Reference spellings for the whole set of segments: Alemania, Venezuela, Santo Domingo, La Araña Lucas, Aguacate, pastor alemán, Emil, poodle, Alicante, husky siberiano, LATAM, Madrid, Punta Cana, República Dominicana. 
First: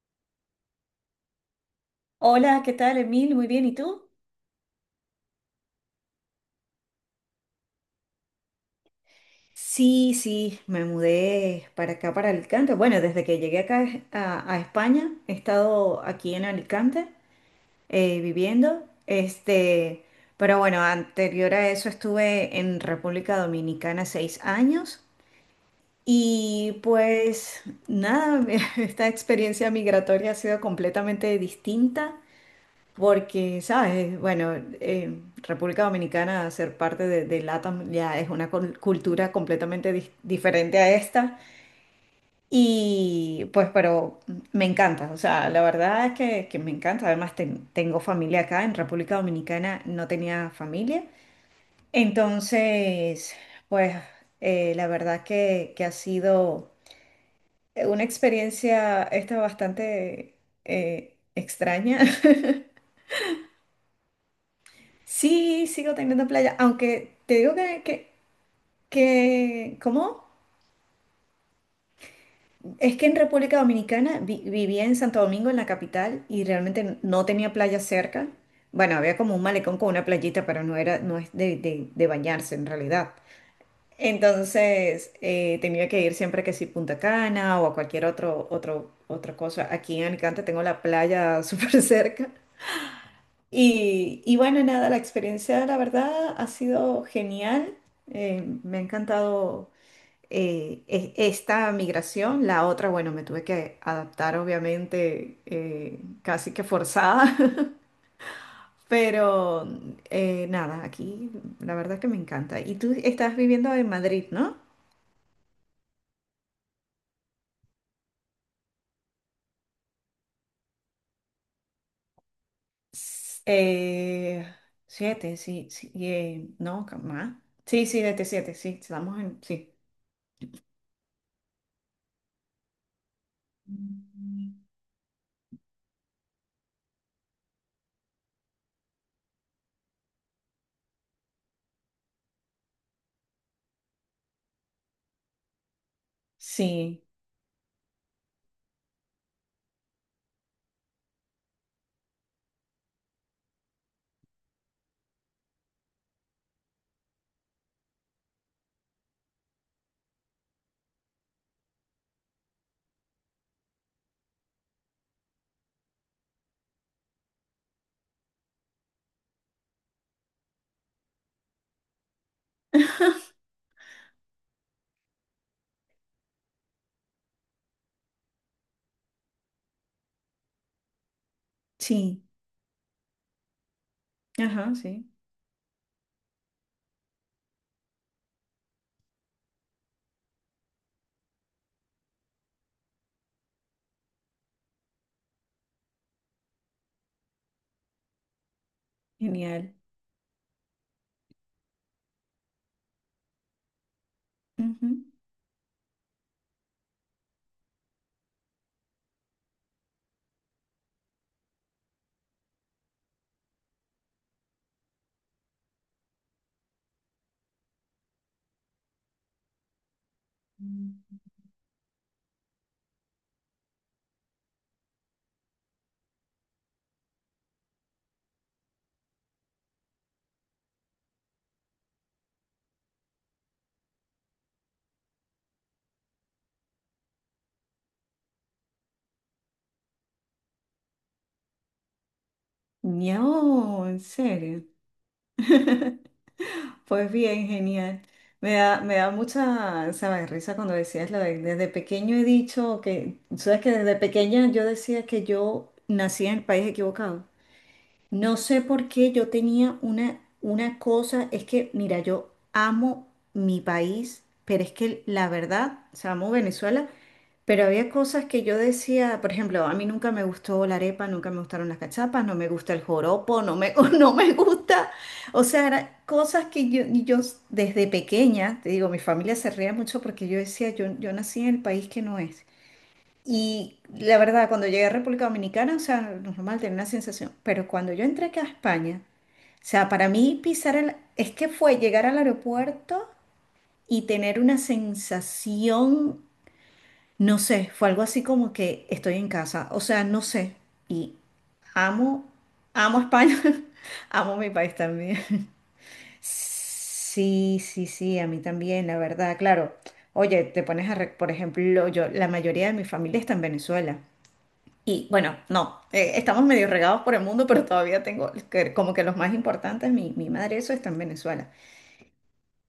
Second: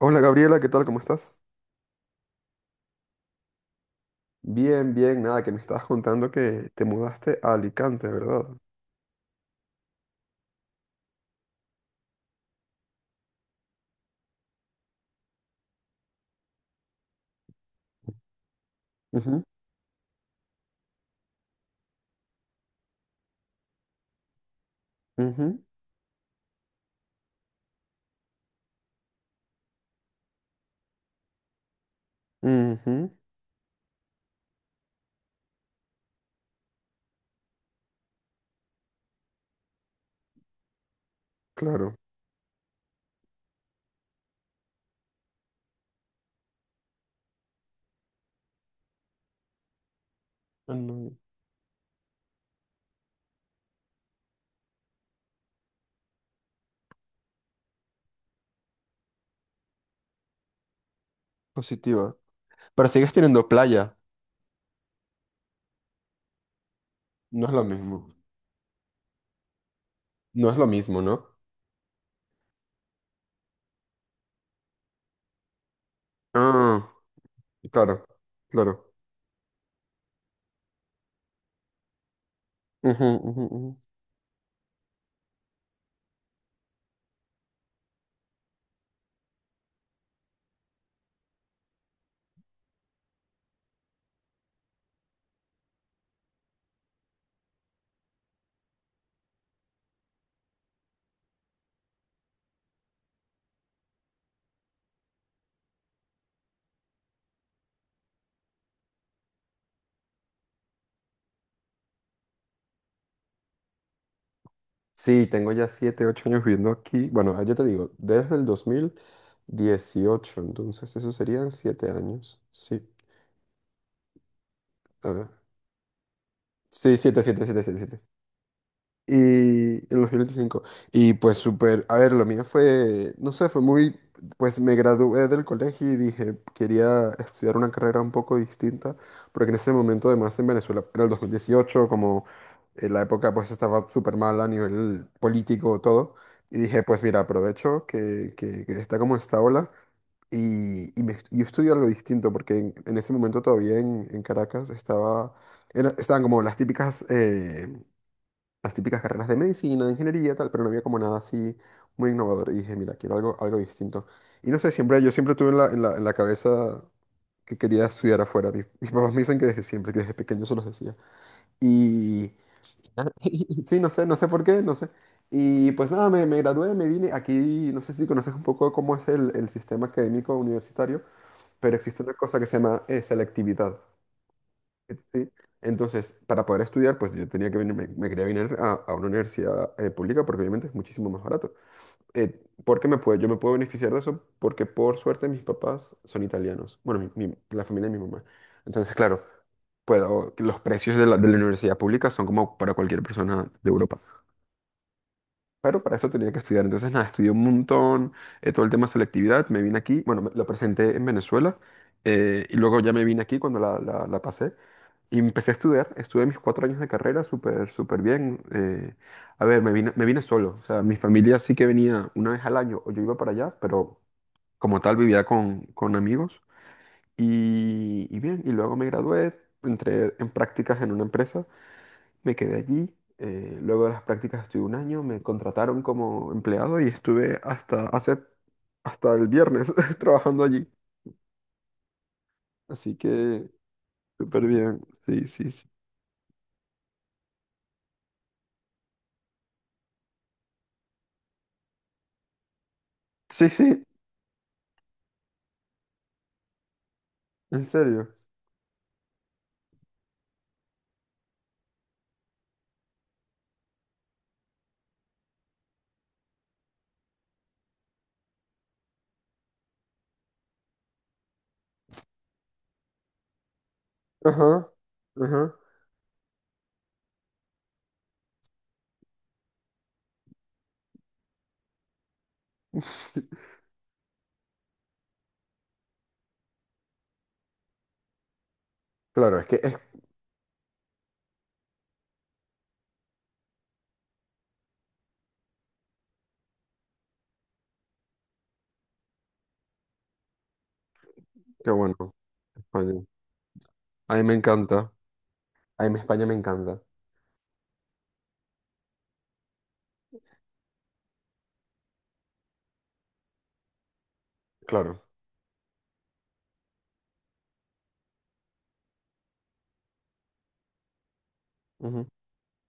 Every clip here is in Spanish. Hola Gabriela, ¿qué tal? ¿Cómo estás? Hola, ¿qué tal, Emil? Muy bien, ¿y tú? Bien, nada, que me estabas contando que te mudaste a Alicante, ¿verdad? Sí, sí, me mudé para acá, para Alicante. Bueno, desde que llegué acá a España, he estado aquí en Alicante viviendo. Ujú, Este, pero bueno, anterior a eso estuve en República Dominicana 6 años. ujú, Y pues nada, esta experiencia migratoria ha sido completamente distinta. ujú, Porque, ¿sabes? Bueno, República Dominicana, ser parte de LATAM ya es una cultura completamente diferente a esta. Claro. Y pues, pero me encanta, o sea, la verdad es que me encanta. Además, tengo familia acá, en República Dominicana no tenía Ah, familia. no, Entonces, pues, la verdad que ha sido una experiencia esta bastante extraña. Positiva. Pero sigues teniendo playa. Sí, sigo teniendo playa, aunque te No es digo lo que, que, mismo. que- ¿cómo? No es lo mismo, ¿no? Es que en República Dominicana vivía en Santo Domingo, en la capital, y Ah, realmente no tenía playa claro, cerca. claro. Bueno, había como un malecón con una playita, pero no era, no es de bañarse en Ujú, realidad. ujú, ujú. Entonces, tenía que ir siempre que sí Punta Cana o a cualquier otra cosa. Aquí en Alicante tengo la playa súper cerca. Y bueno, nada, la experiencia, la verdad, ha sido genial. Me ha encantado esta migración. La otra, bueno, me tuve que adaptar, obviamente, casi que forzada. Pero nada, aquí la verdad que me encanta. Y tú estás viviendo en Madrid, ¿no? Sí, tengo ya 7, 8 años viviendo aquí. Bueno, ya te digo, desde el 2018. Entonces eso serían 7 años. Sí, S- eh, a ver. Siete, sí, sí, no, Sí, siete, más. siete, siete. Sí, 7, sí, desde siete, sí, estamos en, sí, y en 2025. Y pues súper, a ver, lo mío fue, no sé, fue muy, pues me gradué del colegio y dije, quería estudiar una carrera un poco distinta, porque en ese momento además en Venezuela era el 2018 como la época, pues estaba súper mal a nivel político, todo. Y dije, pues sí, mira, aprovecho que está como esta ola y, me, yo estudio algo distinto, porque en ese momento todavía en Caracas estaba, estaban como las típicas carreras de medicina, de ingeniería, tal, pero no había como nada así muy innovador. Y dije, mira, quiero algo, algo distinto. Y no sé, siempre, yo siempre tuve en la cabeza que quería estudiar afuera. Mis papás me dicen que desde siempre, que desde pequeño se los decía. Y ah, sí, no sé, no sé por qué, no sé. Y pues nada, me gradué, me vine aquí, no sé si conoces un poco cómo es el sistema académico universitario, pero existe una sí. cosa que se llama selectividad. Ajá, sí, Sí. Entonces, para poder estudiar, pues yo tenía que venir, me quería venir a una universidad pública porque obviamente es muchísimo más barato. ¿Por qué me puedo, yo me puedo beneficiar de eso? Porque por suerte mis papás son italianos. Bueno, la familia de mi mamá. Entonces, claro, genial. puedo, los precios de la universidad pública son como para cualquier persona de Europa. Ujú. Pero para eso tenía que estudiar. Entonces, nada, estudié un montón, todo el tema de selectividad, me vine aquí, bueno, lo presenté en Venezuela, y luego ya me vine aquí cuando la pasé y empecé a estudiar, estuve mis 4 años de carrera súper, súper bien. A ver, me vine solo, o sea, mi familia sí que venía una vez al año o yo iba para allá, pero como tal vivía con amigos y bien, y luego me gradué, entré en prácticas en una empresa, me quedé allí. Luego de las prácticas estuve 1 año, me contrataron como empleado y estuve hasta hace, hasta el viernes trabajando allí. Así que No, en súper serio. bien. Sí, sí, sí. Pues bien, genial. Me da mucha, ¿sabes? Risa cuando decías lo de desde pequeño he dicho que, Sí, ¿sabes? Que sí, desde pequeña yo decía que yo nací en el país equivocado. en serio. No sé por qué yo tenía una cosa, es que, mira, yo amo mi país, pero es que la verdad, o sea, amo Venezuela. Pero había cosas que yo decía, por ejemplo, a mí nunca me gustó la arepa, nunca me gustaron las cachapas, no me gusta el joropo, no me, no me Ajá, gusta. O ajá. sea, eran cosas que yo desde pequeña, te digo, mi familia se reía mucho porque yo decía, yo nací en el país que no es. Y la verdad, cuando llegué a República Dominicana, o sea, normal tener una sensación, pero cuando yo entré acá a España, Claro, es que o es sea, para mí pisar el, es que fue llegar al aeropuerto y tener una sensación, no sé, fue algo así como que estoy en casa, o sea, no sé. Y que bueno, amo, amo España. España, A mí me amo mi país encanta. también. A mí España me encanta. Sí, sí, sí, a mí también, la verdad, claro. Oye, te pones a, por ejemplo, yo, la mayoría de mi familia está en Venezuela. Claro. Y bueno, no, estamos medio regados por el mundo, pero todavía tengo como que los más importantes, mi madre, eso está en Venezuela. Ujú,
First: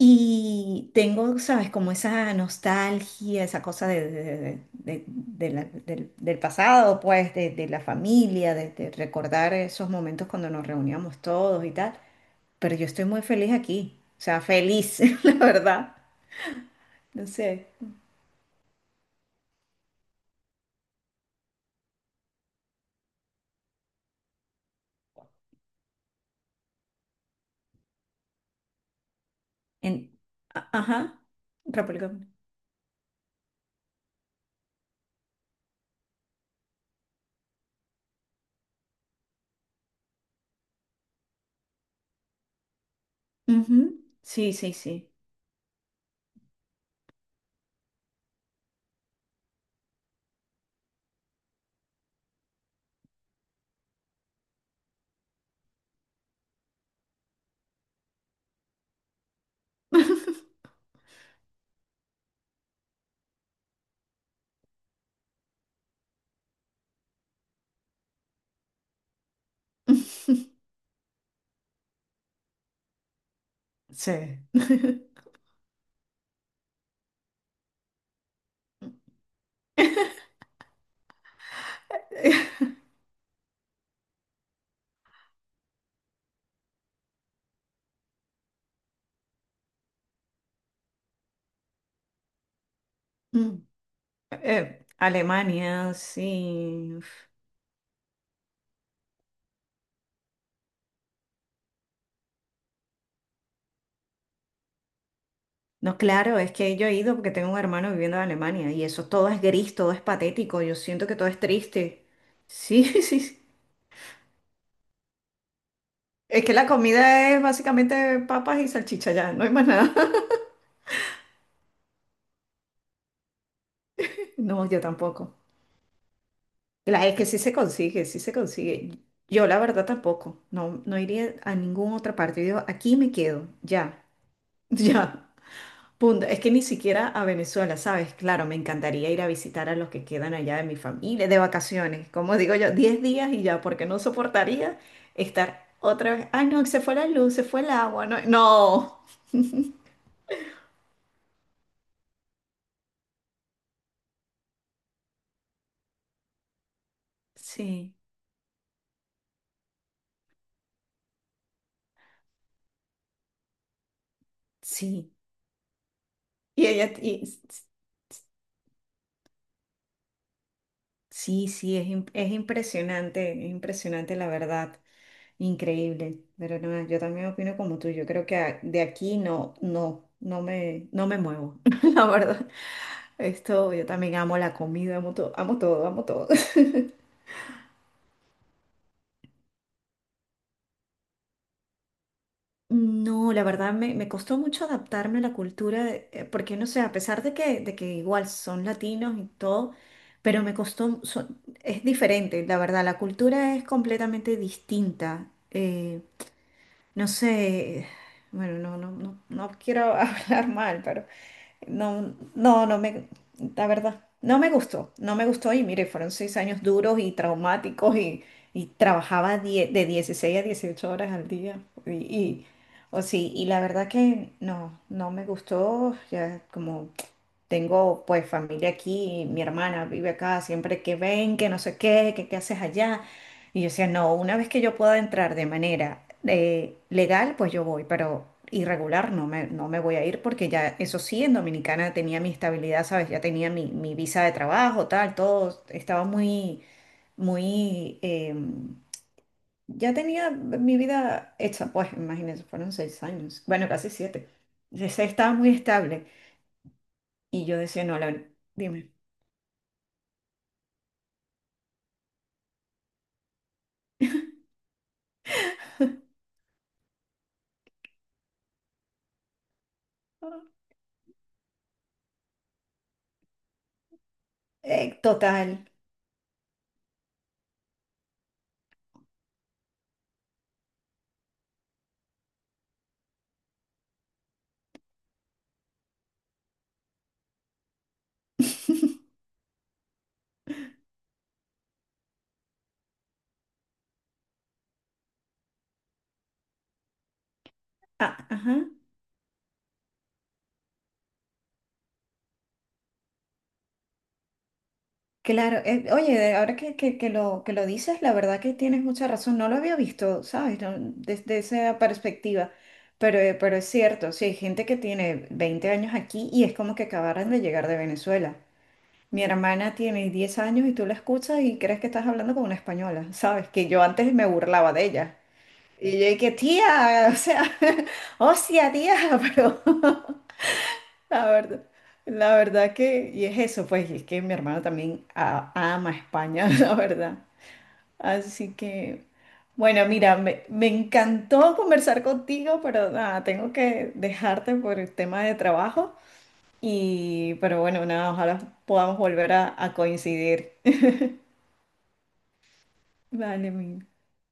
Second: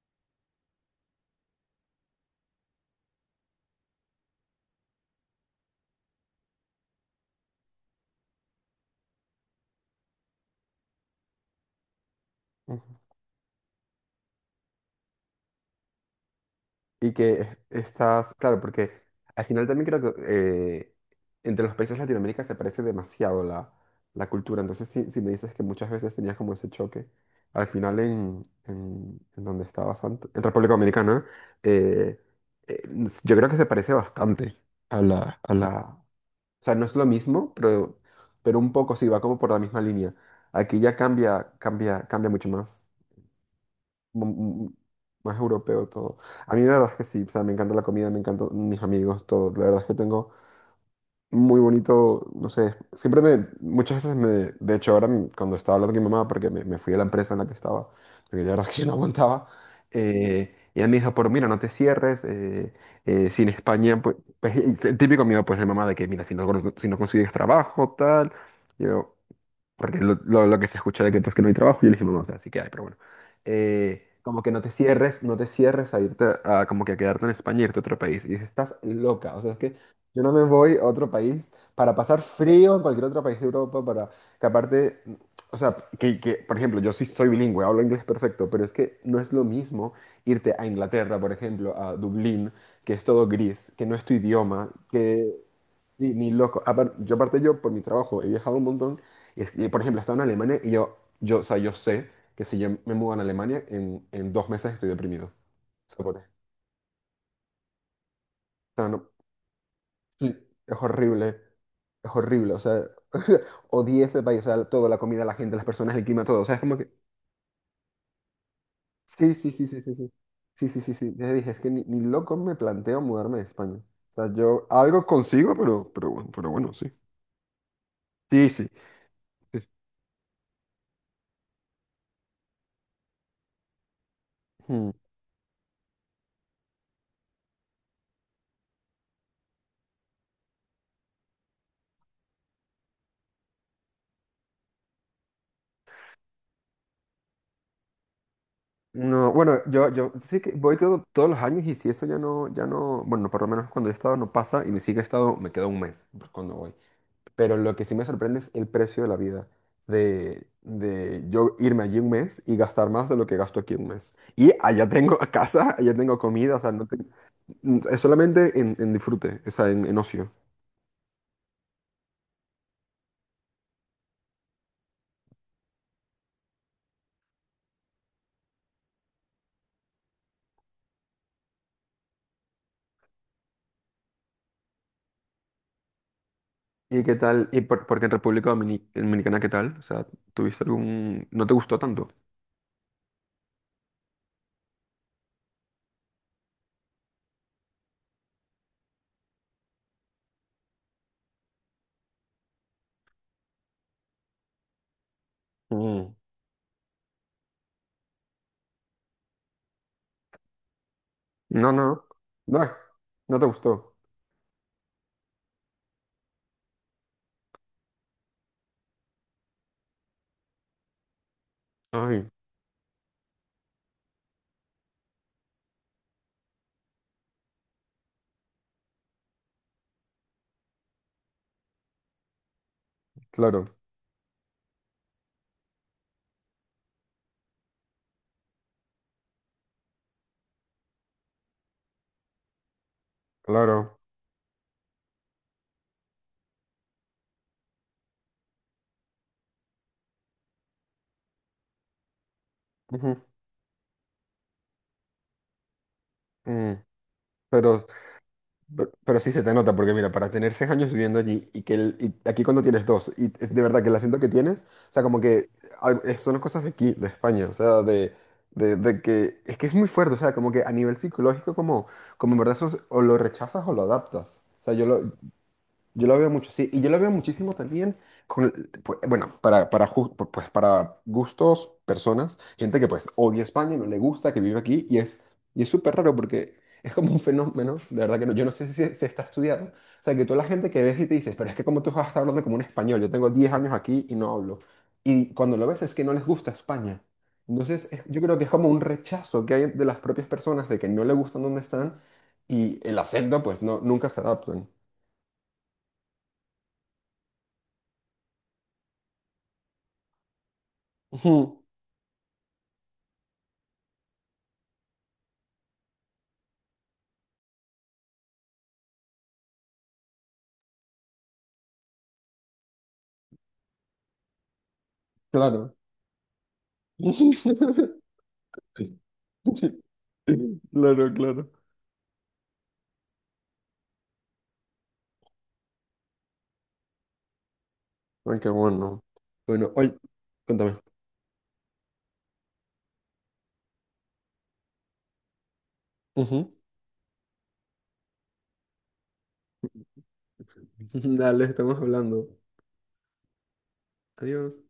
Y tengo, sabes, como esa nostalgia, esa cosa del pasado, pues, de la familia, de recordar esos momentos cuando nos reuníamos todos y tal. Pero yo ujú. estoy muy feliz aquí, o sea, feliz, la verdad. Y No que sé. estás, claro, porque al final también creo que entre los países de Latinoamérica se parece demasiado la cultura. Entonces, si me dices que muchas veces tenías como ese choque, al final en donde estabas En, antes, en República ajá, Dominicana, República eh, Dominicana. Yo creo que se parece bastante a a la... O sea, no es lo mismo, pero un poco sí, va como por la misma línea. Aquí ya cambia mucho más, Ujú, sí, mm, sí, sí. más europeo todo. A mí la verdad es que sí, o sea, me encanta la comida, me encantan mis amigos, todo. La verdad es que tengo muy bonito, no sé, siempre me, muchas veces me, de hecho ahora cuando estaba hablando con mi mamá, porque me fui a la empresa en la que estaba, porque la verdad es que yo no aguantaba, y ella me dijo, pero mira, no te cierres, si en España, pues, pues, y es el típico miedo pues de mamá de que, mira, si no, si no consigues trabajo, tal, yo, porque lo que se escucha de que, pues, que no hay trabajo, yo le dije, mamá, o sea, sí que hay, pero bueno. Sí. Como que no te cierres, no te cierres a irte, a, como que a quedarte en España, irte a otro país. Y dice, estás loca, o sea, es que yo no me voy a otro país para pasar frío en cualquier otro país de Europa, para que aparte, o sea, por ejemplo, yo sí soy bilingüe, hablo inglés perfecto, pero es que no es lo mismo irte a Inglaterra, por ejemplo, a Dublín, que es todo Mm, gris, que no es tu idioma. Alemania, Sí, ni loco. Sí. Yo aparte yo por mi trabajo he viajado un montón. Por ejemplo, he estado en Alemania y yo, o sea, yo sé que si yo me mudo a Alemania, en 2 meses estoy deprimido. No, sea, por- o claro, es que yo he ido porque tengo un hermano viviendo en Alemania y sea, eso no- todo es gris, todo es sí, patético, yo es siento que horrible, todo es triste. es horrible. O sea, Sí, sí, sí. odié ese país, o sea, todo, la comida, la gente, las personas, el clima, todo. Es O que sea, es la como que... comida es básicamente papas y salchicha ya, Sí, no sí, hay sí, más sí, nada. sí, sí. Sí, sí, sí, sí. Ya dije, es que ni loco me planteo mudarme de España. O sea, No, yo yo algo tampoco. consigo, pero, pero bueno, sí. La, es que sí se consigue, sí se Sí, sí. consigue. Yo la Sí. verdad tampoco, no, no iría a ninguna otra parte. Yo digo, aquí me quedo, ya, Hmm. ya. Punto. Es que ni siquiera a Venezuela, ¿sabes? Claro, me encantaría ir a visitar a los que quedan allá de mi familia, de vacaciones, como digo yo, 10 días y ya, porque no soportaría estar otra vez. Ay, no, se fue la luz, se fue el agua, no. No. No, bueno, yo sí que voy todos los años y si eso ya no, ya no, bueno, por lo menos cuando yo he estado no pasa y ni siquiera he estado, me queda un mes cuando voy. Pero lo que sí Sí, me sorprende es el precio de la vida, de yo irme allí un mes y gastar más de lo que gasto aquí un mes. Y allá sí. tengo casa, allá tengo comida, o Y sea, no ella, tengo- y- es solamente en disfrute, o sea, en ocio. sí, sí, es, es impresionante la verdad, increíble. Pero no, yo también opino como tú, yo creo que a- de aquí no, no, no me, no me muevo, la verdad. Esto, yo también amo la comida, amo todo, amo todo, amo todo. ¿Y qué tal? ¿Y por, porque en República Dominicana qué tal? O sea, ¿tuviste algún... ¿No te gustó tanto? No, la verdad me, me costó mucho adaptarme a la cultura, porque no sé, a pesar de de que igual son latinos y todo, pero me costó, es diferente, la verdad, la cultura es completamente distinta. Mm. No sé, bueno, no, no, no, no quiero hablar mal. No, no, No, no, no, no me, no te la gustó. verdad, no me gustó, no me gustó y mire, fueron seis años duros y traumáticos y, trabajaba de 16 a 18 horas al día. Y, Ay, y- o sí, y la verdad que no, no me gustó, ya como tengo pues familia aquí, mi hermana vive acá, siempre que ven, que no sé qué, que qué haces allá. Y yo claro, decía, no, una vez que yo pueda entrar de manera legal, pues yo voy, pero irregular no me, no me voy a ir porque ya, eso sí, en Dominicana tenía mi estabilidad, ¿sabes? Ya tenía mi claro. visa de trabajo, tal, todo estaba muy, muy, em, ya tenía mi vida hecha, pues imagínense, fueron seis Ujú, años, bueno, casi siete. Entonces, estaba muy estable mm. y yo decía, Pero, no, la, dime. pero sí se te nota, porque mira, para tener 6 años viviendo allí y que y aquí cuando tienes dos, y es de verdad que el acento que tienes, o sea, como que son cosas de aquí, de España, o sea, de que es muy fuerte, o sea, como que a nivel psicológico, como, como en verdad o lo rechazas o lo adaptas. O sea, Total. yo lo veo mucho, sí, y yo lo veo muchísimo también con, el- bueno, pues para gustos, personas, gente que pues odia España, no le gusta, que vive aquí, y es súper raro porque es como un fenómeno, de verdad que no, yo no sé si se está estudiado, o sea, que toda la gente que ves y te dices, pero es que como tú vas a estar hablando como un español, yo tengo 10 años aquí y no hablo, y cuando lo ves es que no les gusta España, yo Ah, creo que es ajá. como un rechazo que hay de las propias personas de que no le gustan donde están, y el acento pues no, nunca se adaptan. Claro. Eh, oye, de- ahora que, que lo dices, la verdad que tienes mucha razón. No lo había visto, ¿sabes? No, desde Ujú. esa perspectiva. Pero es cierto, sí, hay gente que tiene 20 años aquí y es como que acabaran de llegar de Venezuela. Mi hermana tiene 10 años y tú la escuchas y crees que estás hablando con una española, ¿sabes? Que yo antes me burlaba de ella. Claro. Y yo dije, tía, o sea, hostia, tía, pero... Claro, La claro. verdad, la verdad que, y es eso, pues, y es que mi hermano también ama España, la verdad. Ah, qué Así bueno. que, Bueno, bueno, hoy, mira, me cuéntame. encantó conversar contigo, pero nada, tengo que dejarte por el tema de trabajo. Ujú. Y, pero bueno, nada, ojalá podamos volver a coincidir. Dale, estamos hablando. Vale, mi. Adiós.